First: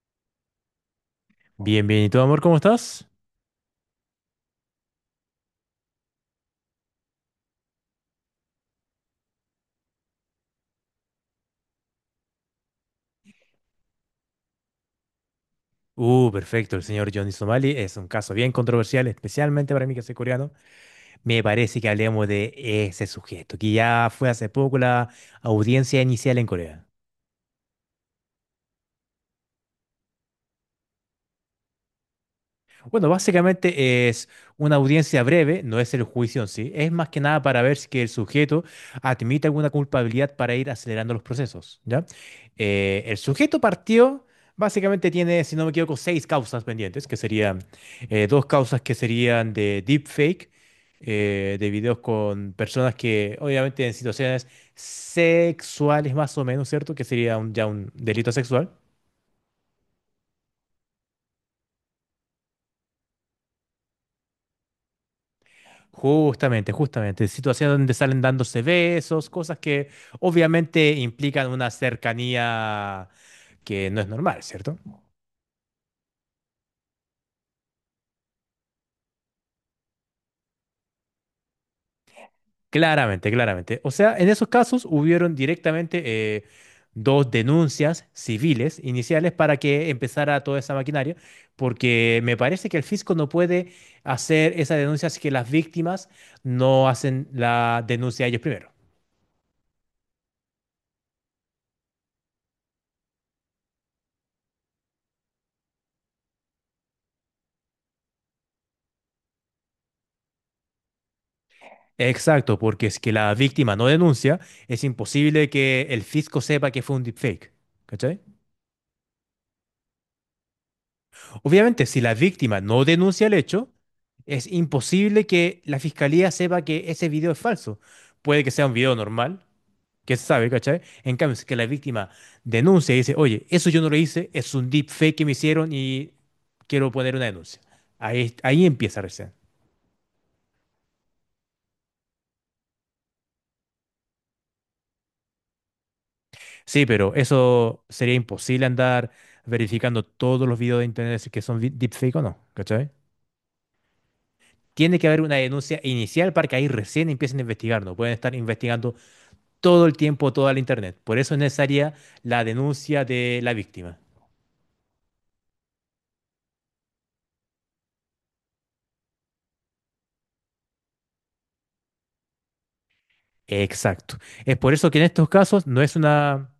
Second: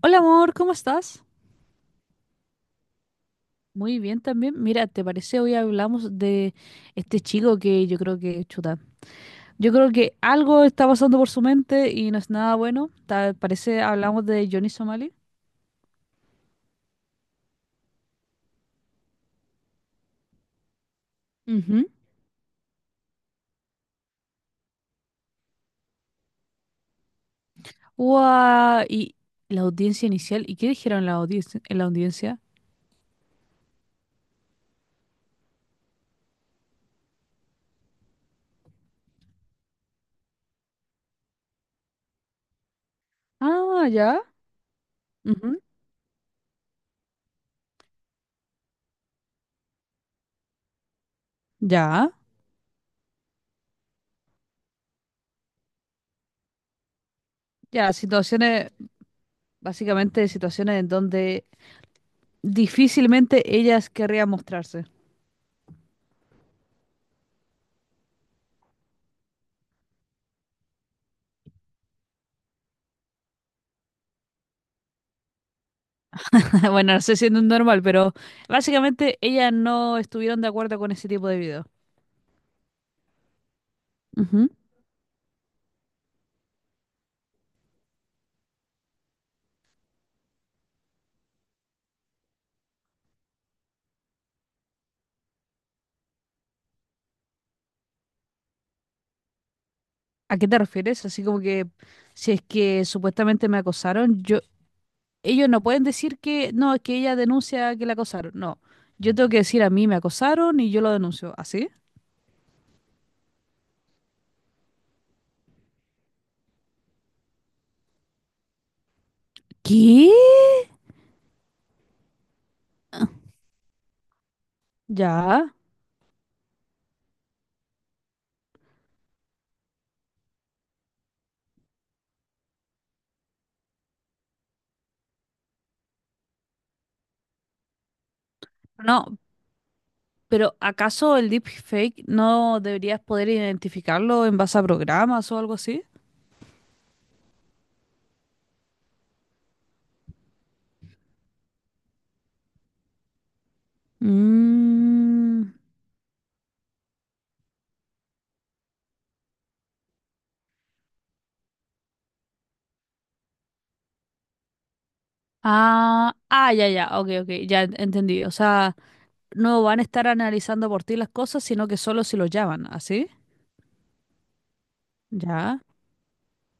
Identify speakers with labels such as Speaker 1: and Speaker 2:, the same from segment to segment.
Speaker 1: Hola amor, ¿cómo estás?
Speaker 2: Bien, bien. ¿Y tú, amor, cómo estás?
Speaker 1: Muy bien también. Mira, ¿te parece hoy hablamos de este chico que yo creo que chuta? Yo creo que algo está pasando por su mente y no es nada bueno. ¿Te parece hablamos de Johnny Somali?
Speaker 2: Perfecto. El señor Johnny Somali es un caso bien controversial, especialmente para mí que soy coreano. Me parece
Speaker 1: Ujú.
Speaker 2: que hablemos de ese sujeto, que ya fue hace poco la audiencia inicial en Corea.
Speaker 1: ¡Guau! Y la audiencia inicial. ¿Y qué dijeron en la audiencia? ¿En la audiencia?
Speaker 2: Bueno, básicamente es una audiencia breve, no es el juicio en sí, es más que nada para ver si que el sujeto admite alguna culpabilidad para ir acelerando los procesos, ¿ya? El sujeto
Speaker 1: Ah, ya.
Speaker 2: partió, básicamente tiene, si
Speaker 1: Ujú.
Speaker 2: no me equivoco, seis causas pendientes, que serían dos causas que serían de deepfake, de videos
Speaker 1: Ya.
Speaker 2: con personas que obviamente en situaciones sexuales más o menos, ¿cierto? Que sería ya un
Speaker 1: Ya,
Speaker 2: delito sexual.
Speaker 1: situaciones, básicamente situaciones en donde difícilmente ellas querrían mostrarse.
Speaker 2: Justamente, justamente. Situaciones donde salen dándose besos, cosas que obviamente implican una cercanía que no es normal, ¿cierto?
Speaker 1: Bueno, no sé si no es normal, pero básicamente ellas no estuvieron de acuerdo con ese tipo de video.
Speaker 2: Claramente, claramente. O sea, en esos
Speaker 1: Ujú.
Speaker 2: casos hubieron directamente eh, dos denuncias civiles iniciales para que empezara toda esa maquinaria, porque me parece que el fisco no puede hacer esa denuncia si que las víctimas no hacen la denuncia ellos primero.
Speaker 1: ¿A qué te refieres? Así como que si es que supuestamente me acosaron, yo, ellos no pueden decir que no, es que ella denuncia que la acosaron. No, yo tengo que decir a mí me acosaron y yo lo denuncio. ¿Así?
Speaker 2: Exacto, porque es que la víctima no denuncia, es imposible que el fisco sepa que fue un deepfake. ¿Cachai?
Speaker 1: ¿Qué?
Speaker 2: Obviamente, si la víctima no denuncia el hecho, es imposible
Speaker 1: Ya.
Speaker 2: que la fiscalía sepa que ese video es falso. Puede que sea un video normal, que se sabe, ¿cachai? En cambio, si que la víctima denuncia y dice, oye, eso yo no lo hice, es un deepfake que me hicieron y quiero poner una denuncia. Ahí empieza
Speaker 1: No,
Speaker 2: recién.
Speaker 1: pero ¿acaso el deepfake no deberías poder identificarlo en base a programas o algo así?
Speaker 2: Sí, pero eso sería imposible andar verificando todos los videos de internet si que son deepfake o no, ¿cachai? Tiene que haber una
Speaker 1: Mm.
Speaker 2: denuncia inicial para que ahí recién empiecen a investigar, no pueden estar investigando todo el tiempo toda la internet. Por eso es necesaria la denuncia de la víctima.
Speaker 1: Ah, ah, ya, ya, ok, ok, ya entendí. O sea, no van a estar analizando por ti las cosas, sino que solo si los llaman, ¿así?
Speaker 2: Exacto. Es por eso que en estos
Speaker 1: Ya.
Speaker 2: casos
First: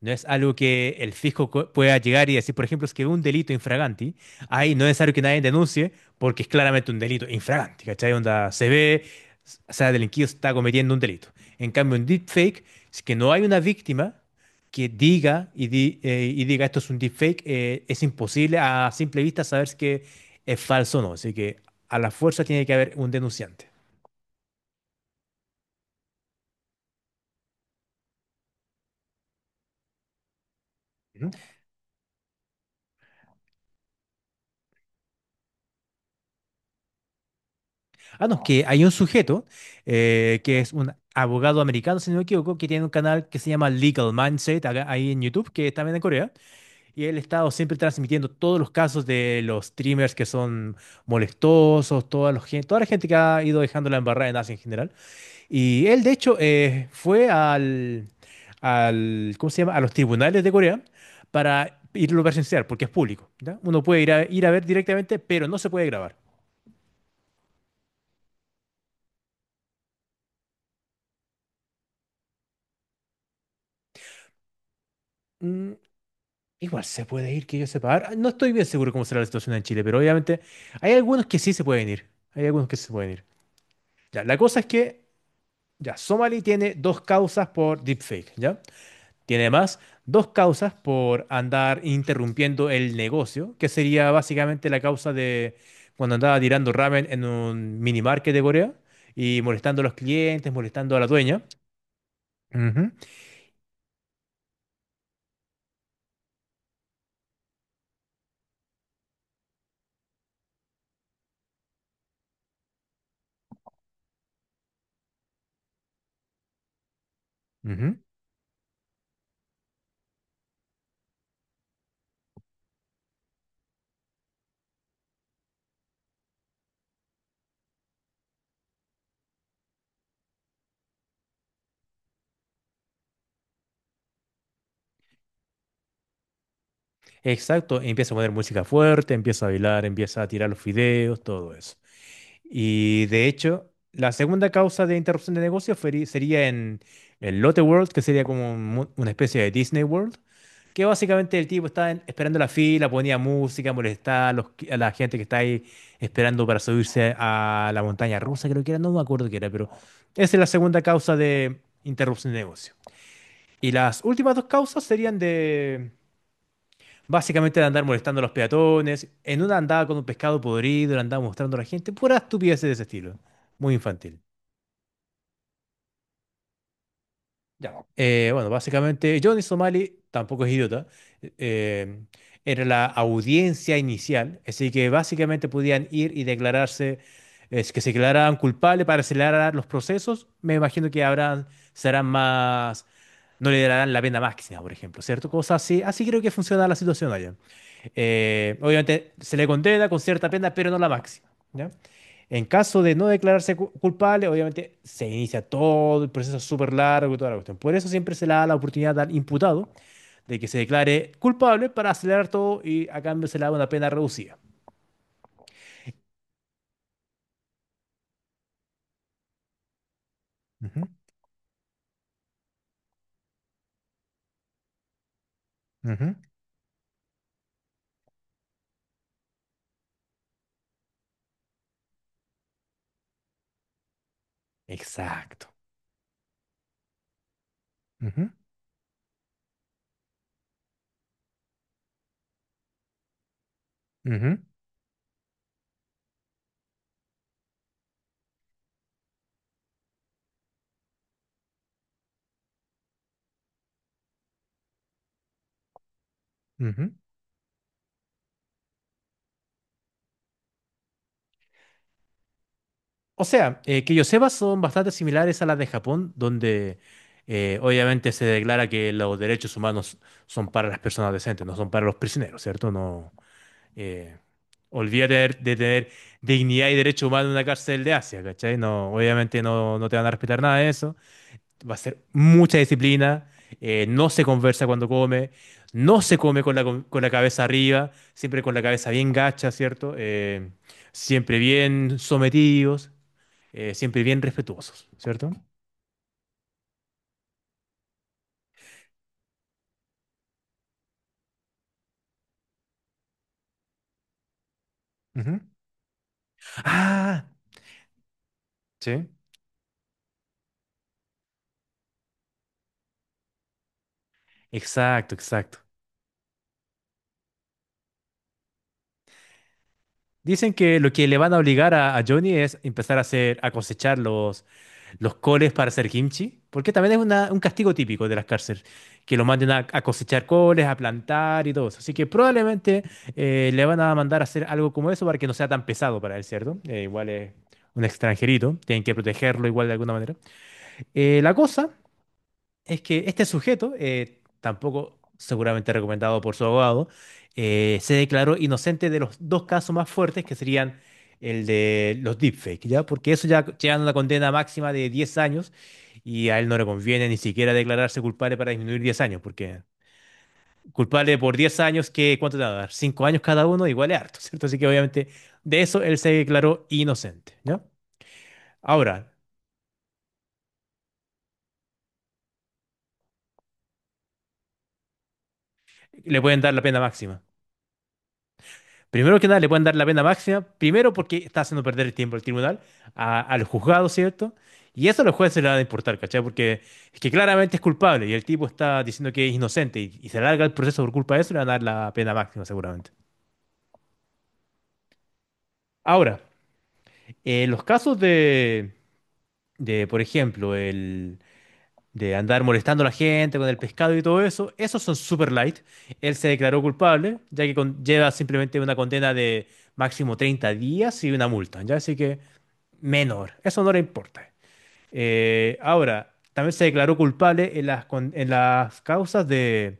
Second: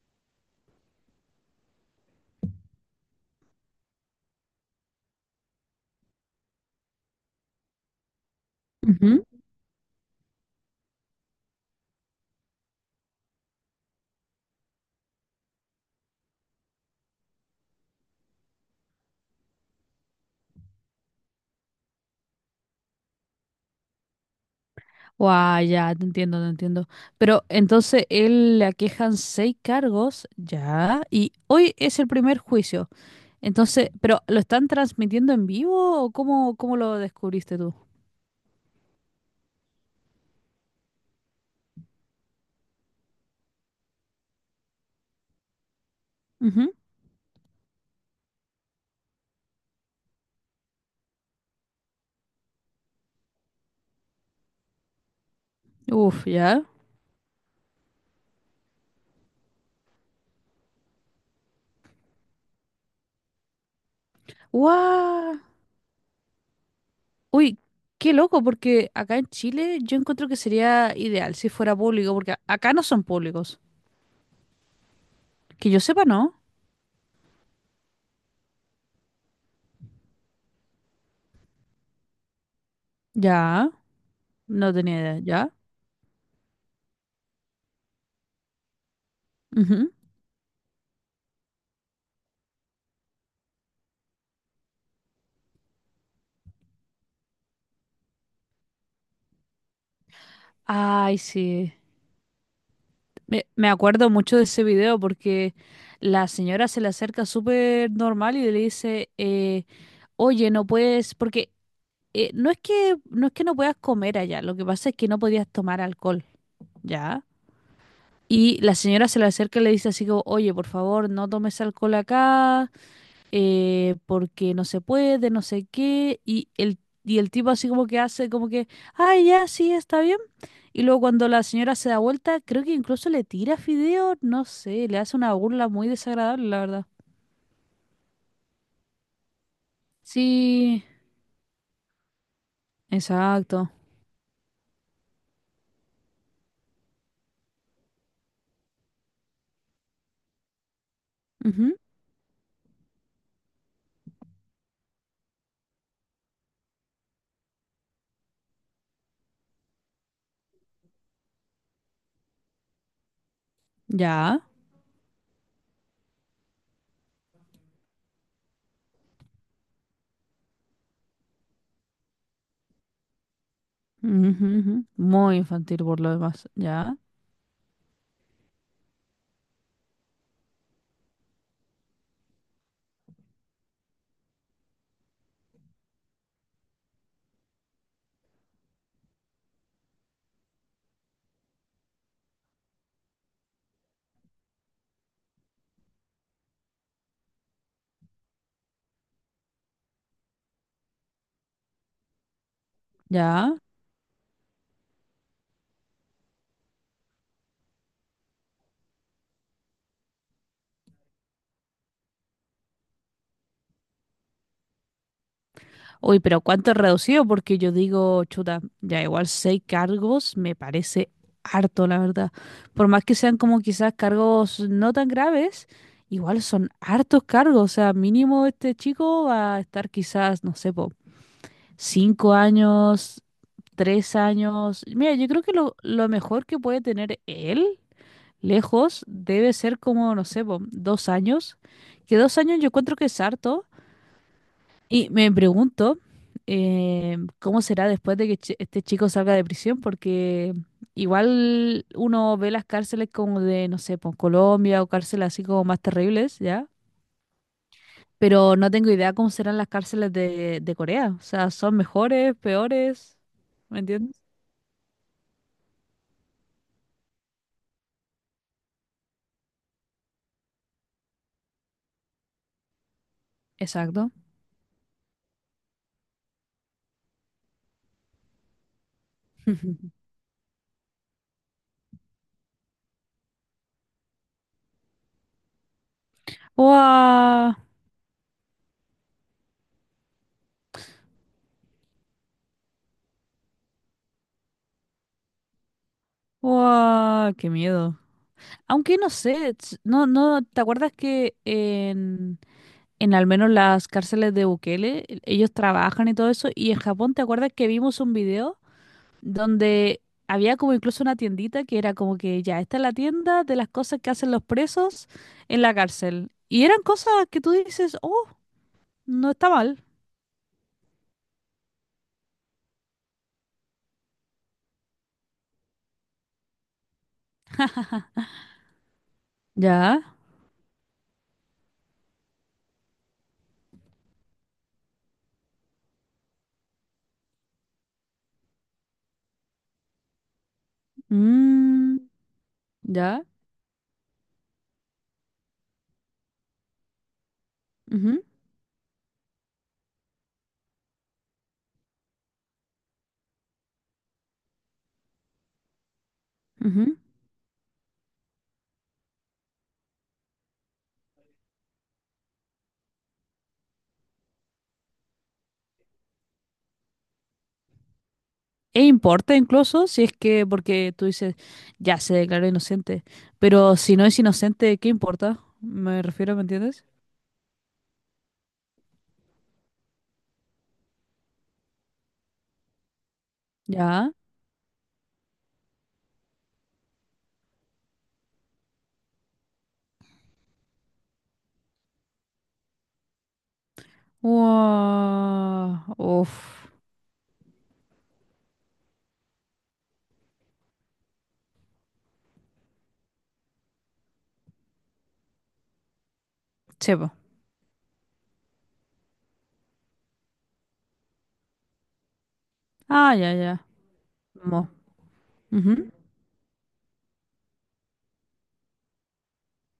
Speaker 2: No es algo que el fisco pueda llegar y decir, por ejemplo, es que un delito infraganti, ahí no es necesario que nadie denuncie porque es claramente un delito infraganti, ¿cachai? Onda se ve,
Speaker 1: Ujú.
Speaker 2: o sea, el delinquido está cometiendo un delito. En cambio, en deepfake, si que no hay una víctima que diga y diga esto es un deepfake, es imposible a simple vista saber si que es falso o no. Así que a la fuerza tiene que haber un denunciante.
Speaker 1: Guau, ya, te entiendo, te entiendo. Pero entonces él le aquejan seis cargos, ya,
Speaker 2: ¿Mm?
Speaker 1: y hoy es el primer juicio. Entonces, ¿pero lo están transmitiendo en vivo o cómo, cómo lo descubriste tú?
Speaker 2: Ah, no, que hay un sujeto que es un abogado americano, si no me equivoco, que tiene un canal que se llama Legal Mindset, ahí en YouTube, que está también en Corea,
Speaker 1: Ujú.
Speaker 2: y él ha estado siempre transmitiendo todos los casos de los streamers que son molestosos, toda la gente que ha ido dejando la embarrada en Asia en general. Y él, de
Speaker 1: Uf,
Speaker 2: hecho,
Speaker 1: ya.
Speaker 2: fue al, ¿cómo se llama? A los tribunales de Corea para irlo a presenciar, porque es público, ¿ya? Uno puede ir a ver directamente,
Speaker 1: ¡Guau!
Speaker 2: pero no se puede grabar.
Speaker 1: Uy, qué loco, porque acá en Chile yo encuentro que sería ideal si fuera público, porque acá no son públicos. Que
Speaker 2: Mm,
Speaker 1: yo sepa, no.
Speaker 2: Igual se puede ir, que yo sepa. Ahora, no estoy bien seguro cómo será la situación en Chile, pero obviamente hay algunos que sí se pueden ir. Hay algunos que sí se pueden ir.
Speaker 1: Ya,
Speaker 2: Ya, la cosa es
Speaker 1: no tenía
Speaker 2: que,
Speaker 1: idea, ya.
Speaker 2: ya, Somali tiene dos causas por deepfake, ¿ya? Tiene además
Speaker 1: Ujú.
Speaker 2: dos causas por andar interrumpiendo el negocio, que sería básicamente la causa de cuando andaba tirando ramen en un mini market de Corea y molestando a los clientes, molestando a la
Speaker 1: Ay,
Speaker 2: dueña.
Speaker 1: sí.
Speaker 2: Ujú,
Speaker 1: Me acuerdo mucho de ese video porque la señora se le acerca súper normal y le dice, oye, no puedes, porque no es que no puedas comer allá, lo que pasa es que no podías tomar alcohol, ¿ya?
Speaker 2: ujú.
Speaker 1: Y la señora se le acerca y le dice así como, oye, por favor, no tomes alcohol acá, porque no se puede, no sé qué, y el tipo así como que hace como que, ay, ya, sí, está bien. Y luego cuando la señora se da vuelta, creo que incluso le tira fideo, no sé, le hace una burla muy desagradable, la verdad.
Speaker 2: Exacto, y empieza a poner música fuerte, empieza a bailar, empieza a tirar los
Speaker 1: Sí,
Speaker 2: fideos, todo eso. Y de hecho,
Speaker 1: exacto.
Speaker 2: la segunda causa de interrupción de negocio sería en el Lotte World, que sería como una especie de Disney World, que básicamente el tipo
Speaker 1: Ujú.
Speaker 2: estaba esperando la fila, ponía música, molestaba a la gente que está ahí esperando para subirse a la montaña rusa, creo que era, no me acuerdo qué era, pero esa es la segunda causa de interrupción de negocio. Y las últimas
Speaker 1: Ya.
Speaker 2: dos causas serían de, básicamente, de andar molestando a los peatones. En una andaba con un pescado podrido, le andaba mostrando a la gente. Pura estupidez de ese estilo. Muy infantil.
Speaker 1: Ujú, ujú. Muy infantil por lo demás. Ya,
Speaker 2: Ya. Bueno, básicamente Johnny Somali tampoco es idiota. eh, Era la audiencia inicial, así que básicamente podían ir y declararse, es que se declararan culpables para acelerar los procesos. Me imagino que serán más, no le darán la pena máxima, por ejemplo, ¿cierto? Cosas así. Así creo que funciona la situación allá. Obviamente se le condena con cierta pena, pero no la máxima, ¿ya? En caso de no declararse
Speaker 1: ya.
Speaker 2: culpable, obviamente se inicia todo el proceso súper largo y toda la cuestión. Por eso siempre se le da la oportunidad al imputado de que se declare culpable para acelerar todo y a cambio se le da una pena reducida.
Speaker 1: Uy, pero ¿cuánto es reducido? Porque yo digo, chuta, ya igual seis cargos me
Speaker 2: Ujú,
Speaker 1: parece harto, la verdad. Por más que sean como quizás cargos no tan graves,
Speaker 2: ujú.
Speaker 1: igual son hartos cargos. O sea, mínimo este chico va a estar quizás, no sé, po, cinco años, tres años. Mira, yo creo
Speaker 2: Exacto.
Speaker 1: que lo mejor que puede tener él
Speaker 2: Ujú,
Speaker 1: lejos debe ser como, no sé, po, dos años. Que dos años yo encuentro que es harto.
Speaker 2: ujú,
Speaker 1: Y me pregunto cómo será después de que este chico salga de prisión, porque igual uno ve las cárceles como de, no sé, pues Colombia o cárceles así como más terribles, ¿ya?
Speaker 2: ujú.
Speaker 1: Pero no tengo idea cómo serán las cárceles de Corea. O sea, ¿son mejores, peores?
Speaker 2: O sea,
Speaker 1: ¿Me
Speaker 2: que yo
Speaker 1: entiendes?
Speaker 2: sepa, son bastante similares a las de Japón, donde obviamente se declara que los derechos humanos son para las personas decentes, no son para los prisioneros, ¿cierto? No,
Speaker 1: Exacto.
Speaker 2: eh, olvídate de, tener dignidad y derechos humanos en una cárcel de Asia, ¿cachai? No, obviamente no te van a respetar nada de eso. Va a ser mucha disciplina, no se conversa cuando come, no se come con la, con la cabeza
Speaker 1: ¡Wow!
Speaker 2: arriba, siempre con la cabeza bien gacha, ¿cierto? Siempre bien sometidos, siempre bien respetuosos, ¿cierto?
Speaker 1: ¡Wow! ¡Qué miedo! Aunque no sé, no, no, ¿te acuerdas que en al menos las cárceles de Bukele,
Speaker 2: Ujú.
Speaker 1: ellos trabajan y todo eso? Y en Japón, ¿te
Speaker 2: Ah,
Speaker 1: acuerdas que vimos un video
Speaker 2: sí.
Speaker 1: donde había como incluso una tiendita que era como que ya, esta es la tienda de las cosas que hacen los presos
Speaker 2: Exacto, exacto.
Speaker 1: en la cárcel? Y eran cosas que tú dices, oh, no está mal.
Speaker 2: Dicen que lo que le van a obligar a Johnny es empezar a a cosechar los coles para hacer kimchi, porque también es un castigo típico de las cárceles, que lo manden a
Speaker 1: Ya,
Speaker 2: cosechar coles, a plantar y todo eso. Así que probablemente le van a mandar a hacer algo como eso para que no sea tan pesado para él, ¿cierto? Igual es un extranjerito, tienen que protegerlo igual de alguna manera. La cosa
Speaker 1: mm,
Speaker 2: es que
Speaker 1: ya,
Speaker 2: este sujeto, tampoco seguramente recomendado por su abogado, se
Speaker 1: ujú,
Speaker 2: declaró inocente de los dos casos más fuertes que serían el de los deepfakes, ¿ya? Porque eso ya llega a una condena máxima de 10 años y a él no le
Speaker 1: ujú.
Speaker 2: conviene ni siquiera declararse culpable para disminuir 10 años, porque culpable por 10 años, qué ¿cuánto te va a dar? 5 años cada uno, igual es harto, ¿cierto? Así que obviamente de eso él se declaró inocente, ¿ya?
Speaker 1: E
Speaker 2: Ahora,
Speaker 1: importa incluso si es que, porque tú dices, ya se declaró inocente, pero si no es inocente, ¿qué importa? Me
Speaker 2: le
Speaker 1: refiero,
Speaker 2: pueden
Speaker 1: ¿me
Speaker 2: dar la pena
Speaker 1: entiendes?
Speaker 2: máxima. Primero que nada, le pueden dar la pena máxima, primero porque está haciendo perder el tiempo al tribunal, a los juzgados,
Speaker 1: Ya.
Speaker 2: ¿cierto? Y eso a los jueces le van a importar, ¿cachai? Porque es que claramente es culpable y el tipo está diciendo que es inocente y se alarga el proceso por culpa de eso, le van a dar la pena máxima seguramente.
Speaker 1: Wow.
Speaker 2: Ahora,
Speaker 1: Uf.
Speaker 2: los casos por ejemplo, el de andar molestando a la gente con el pescado y todo eso, esos son super light. Él se declaró
Speaker 1: Chepo.
Speaker 2: culpable, ya que lleva simplemente una condena de máximo 30 días y una multa, ¿ya? Así que
Speaker 1: Ah,
Speaker 2: menor.
Speaker 1: ya, ya.
Speaker 2: Eso no le importa.
Speaker 1: Mo. Ujú.
Speaker 2: Ahora, también se declaró culpable en en las causas de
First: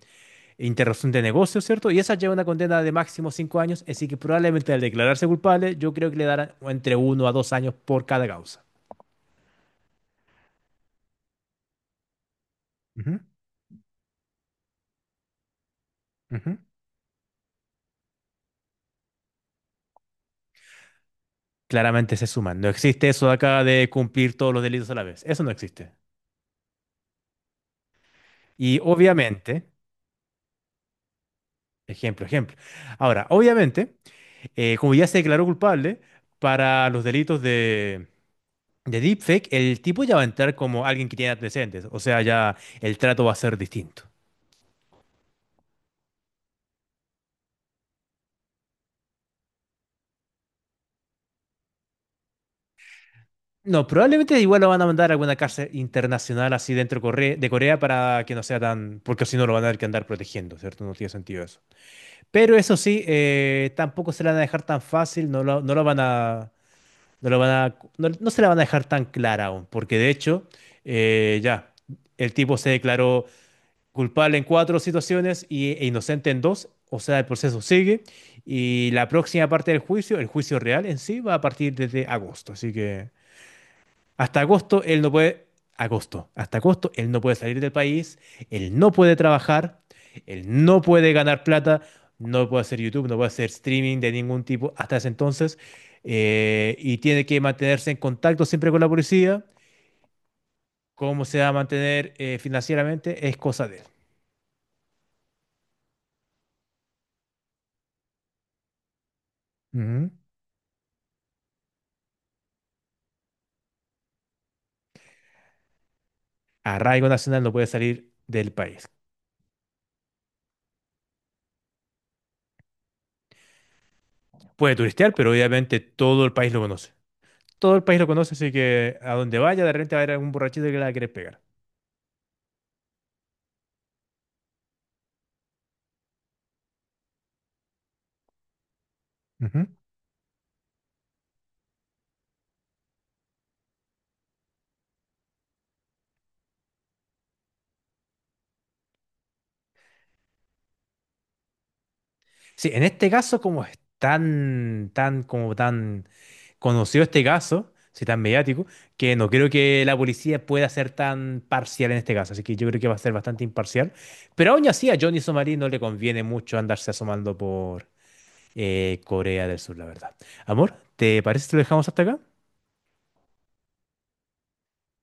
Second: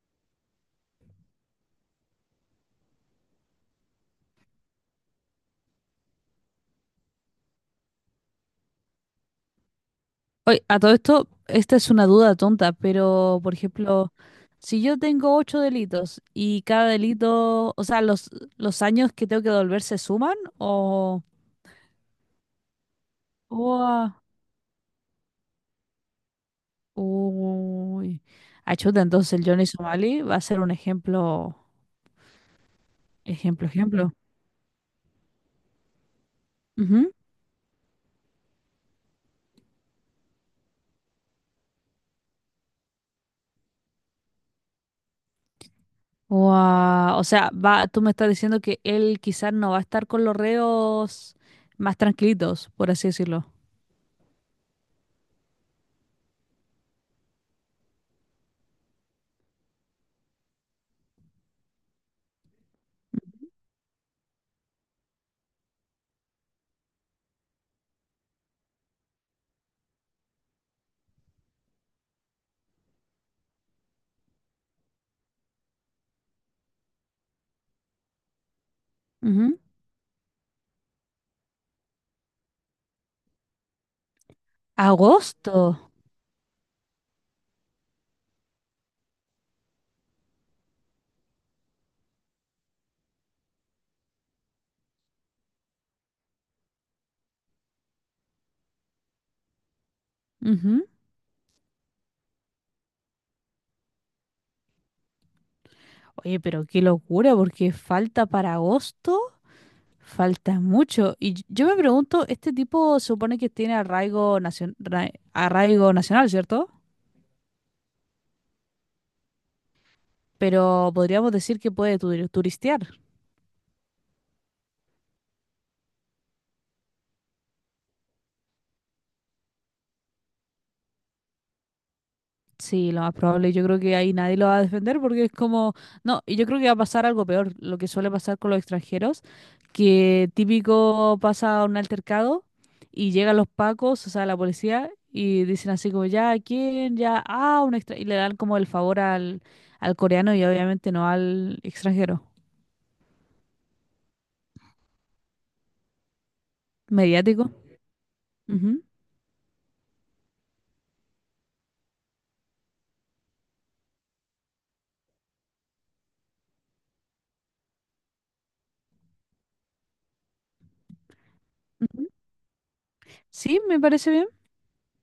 Speaker 2: interrupción de negocio, ¿cierto? Y esa lleva una condena de máximo 5 años, así que probablemente al declararse culpable, yo creo que le darán entre 1 a 2 años por cada causa.
Speaker 1: Oye, a todo esto, esta es una duda tonta,
Speaker 2: Ujú,
Speaker 1: pero por ejemplo, si yo tengo ocho delitos
Speaker 2: ujú.
Speaker 1: y cada delito, o sea, los años que tengo que devolver se suman o...
Speaker 2: Claramente se suman. No existe eso de acá de
Speaker 1: Ua.
Speaker 2: cumplir todos los delitos a la vez. Eso no existe.
Speaker 1: Uy.
Speaker 2: Y
Speaker 1: Achuta, entonces el
Speaker 2: obviamente,
Speaker 1: Johnny Somali va a ser un ejemplo,
Speaker 2: ejemplo, ejemplo. Ahora,
Speaker 1: ejemplo,
Speaker 2: obviamente,
Speaker 1: ejemplo.
Speaker 2: como ya se declaró culpable para los
Speaker 1: Ujú.
Speaker 2: delitos de deepfake, el tipo ya va a entrar como alguien que tiene antecedentes. O sea, ya el trato va a ser distinto.
Speaker 1: Guau, o sea, va, tú me estás diciendo que él quizás no va a estar con los reos más tranquilitos, por así decirlo.
Speaker 2: No, probablemente igual lo van a mandar a alguna cárcel internacional así dentro de Corea para que no sea tan. Porque si no lo van a tener que andar protegiendo, ¿cierto? No tiene sentido eso. Pero eso sí, tampoco se la van a dejar tan fácil, no lo van a. No, no se la van a dejar tan clara aún, porque de hecho, ya, el tipo se declaró culpable en cuatro situaciones e inocente en dos. O sea, el proceso sigue y la próxima
Speaker 1: Ujú.
Speaker 2: parte del juicio, el juicio real en sí, va a partir desde agosto. Así que hasta agosto él no puede,
Speaker 1: Agosto.
Speaker 2: hasta agosto él no puede salir del país, él no puede trabajar, él no puede ganar plata, no puede hacer YouTube, no puede hacer streaming de ningún tipo hasta ese entonces, y tiene que mantenerse en contacto siempre con la policía.
Speaker 1: Ujú.
Speaker 2: Cómo se va a mantener financieramente es cosa de él.
Speaker 1: Oye, pero qué locura, porque falta para agosto,
Speaker 2: Ujú.
Speaker 1: falta mucho. Y yo me pregunto, este tipo supone que tiene arraigo, arraigo nacional, ¿cierto?
Speaker 2: Arraigo nacional no puede salir del país.
Speaker 1: Pero podríamos decir que puede turistear.
Speaker 2: Puede turistear, pero obviamente todo el país lo conoce. Todo el país lo conoce, así que a donde vaya, de repente va a haber algún borrachito que la quiere pegar.
Speaker 1: Sí, lo más probable, yo creo que ahí nadie lo va a defender porque es como, no, y yo creo que va a pasar algo peor, lo que suele pasar con los extranjeros,
Speaker 2: Ujú.
Speaker 1: que típico pasa un altercado y llegan los pacos, o sea, la policía, y dicen así como, ya, ¿a ¿quién? Ya, ah, un extra, y le dan como el favor al, al coreano y obviamente no al extranjero.
Speaker 2: Sí, en este caso, como es tan, tan, como tan conocido este
Speaker 1: Mediático.
Speaker 2: caso, sí, tan mediático,
Speaker 1: Ujú,
Speaker 2: que no creo que la policía pueda ser tan parcial en este caso. Así que yo creo que va a ser bastante imparcial. Pero aún así, a Johnny Somarí no le conviene mucho andarse asomando por Corea del Sur, la verdad. Amor, ¿te parece que lo dejamos hasta
Speaker 1: ujú.
Speaker 2: acá?
Speaker 1: Sí, me parece bien.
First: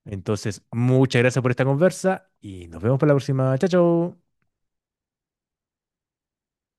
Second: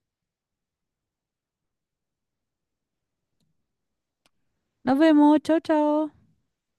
Speaker 2: Entonces, muchas gracias por esta conversa y nos vemos para la próxima. Chao, chao.
Speaker 1: Nos vemos, chao, chao.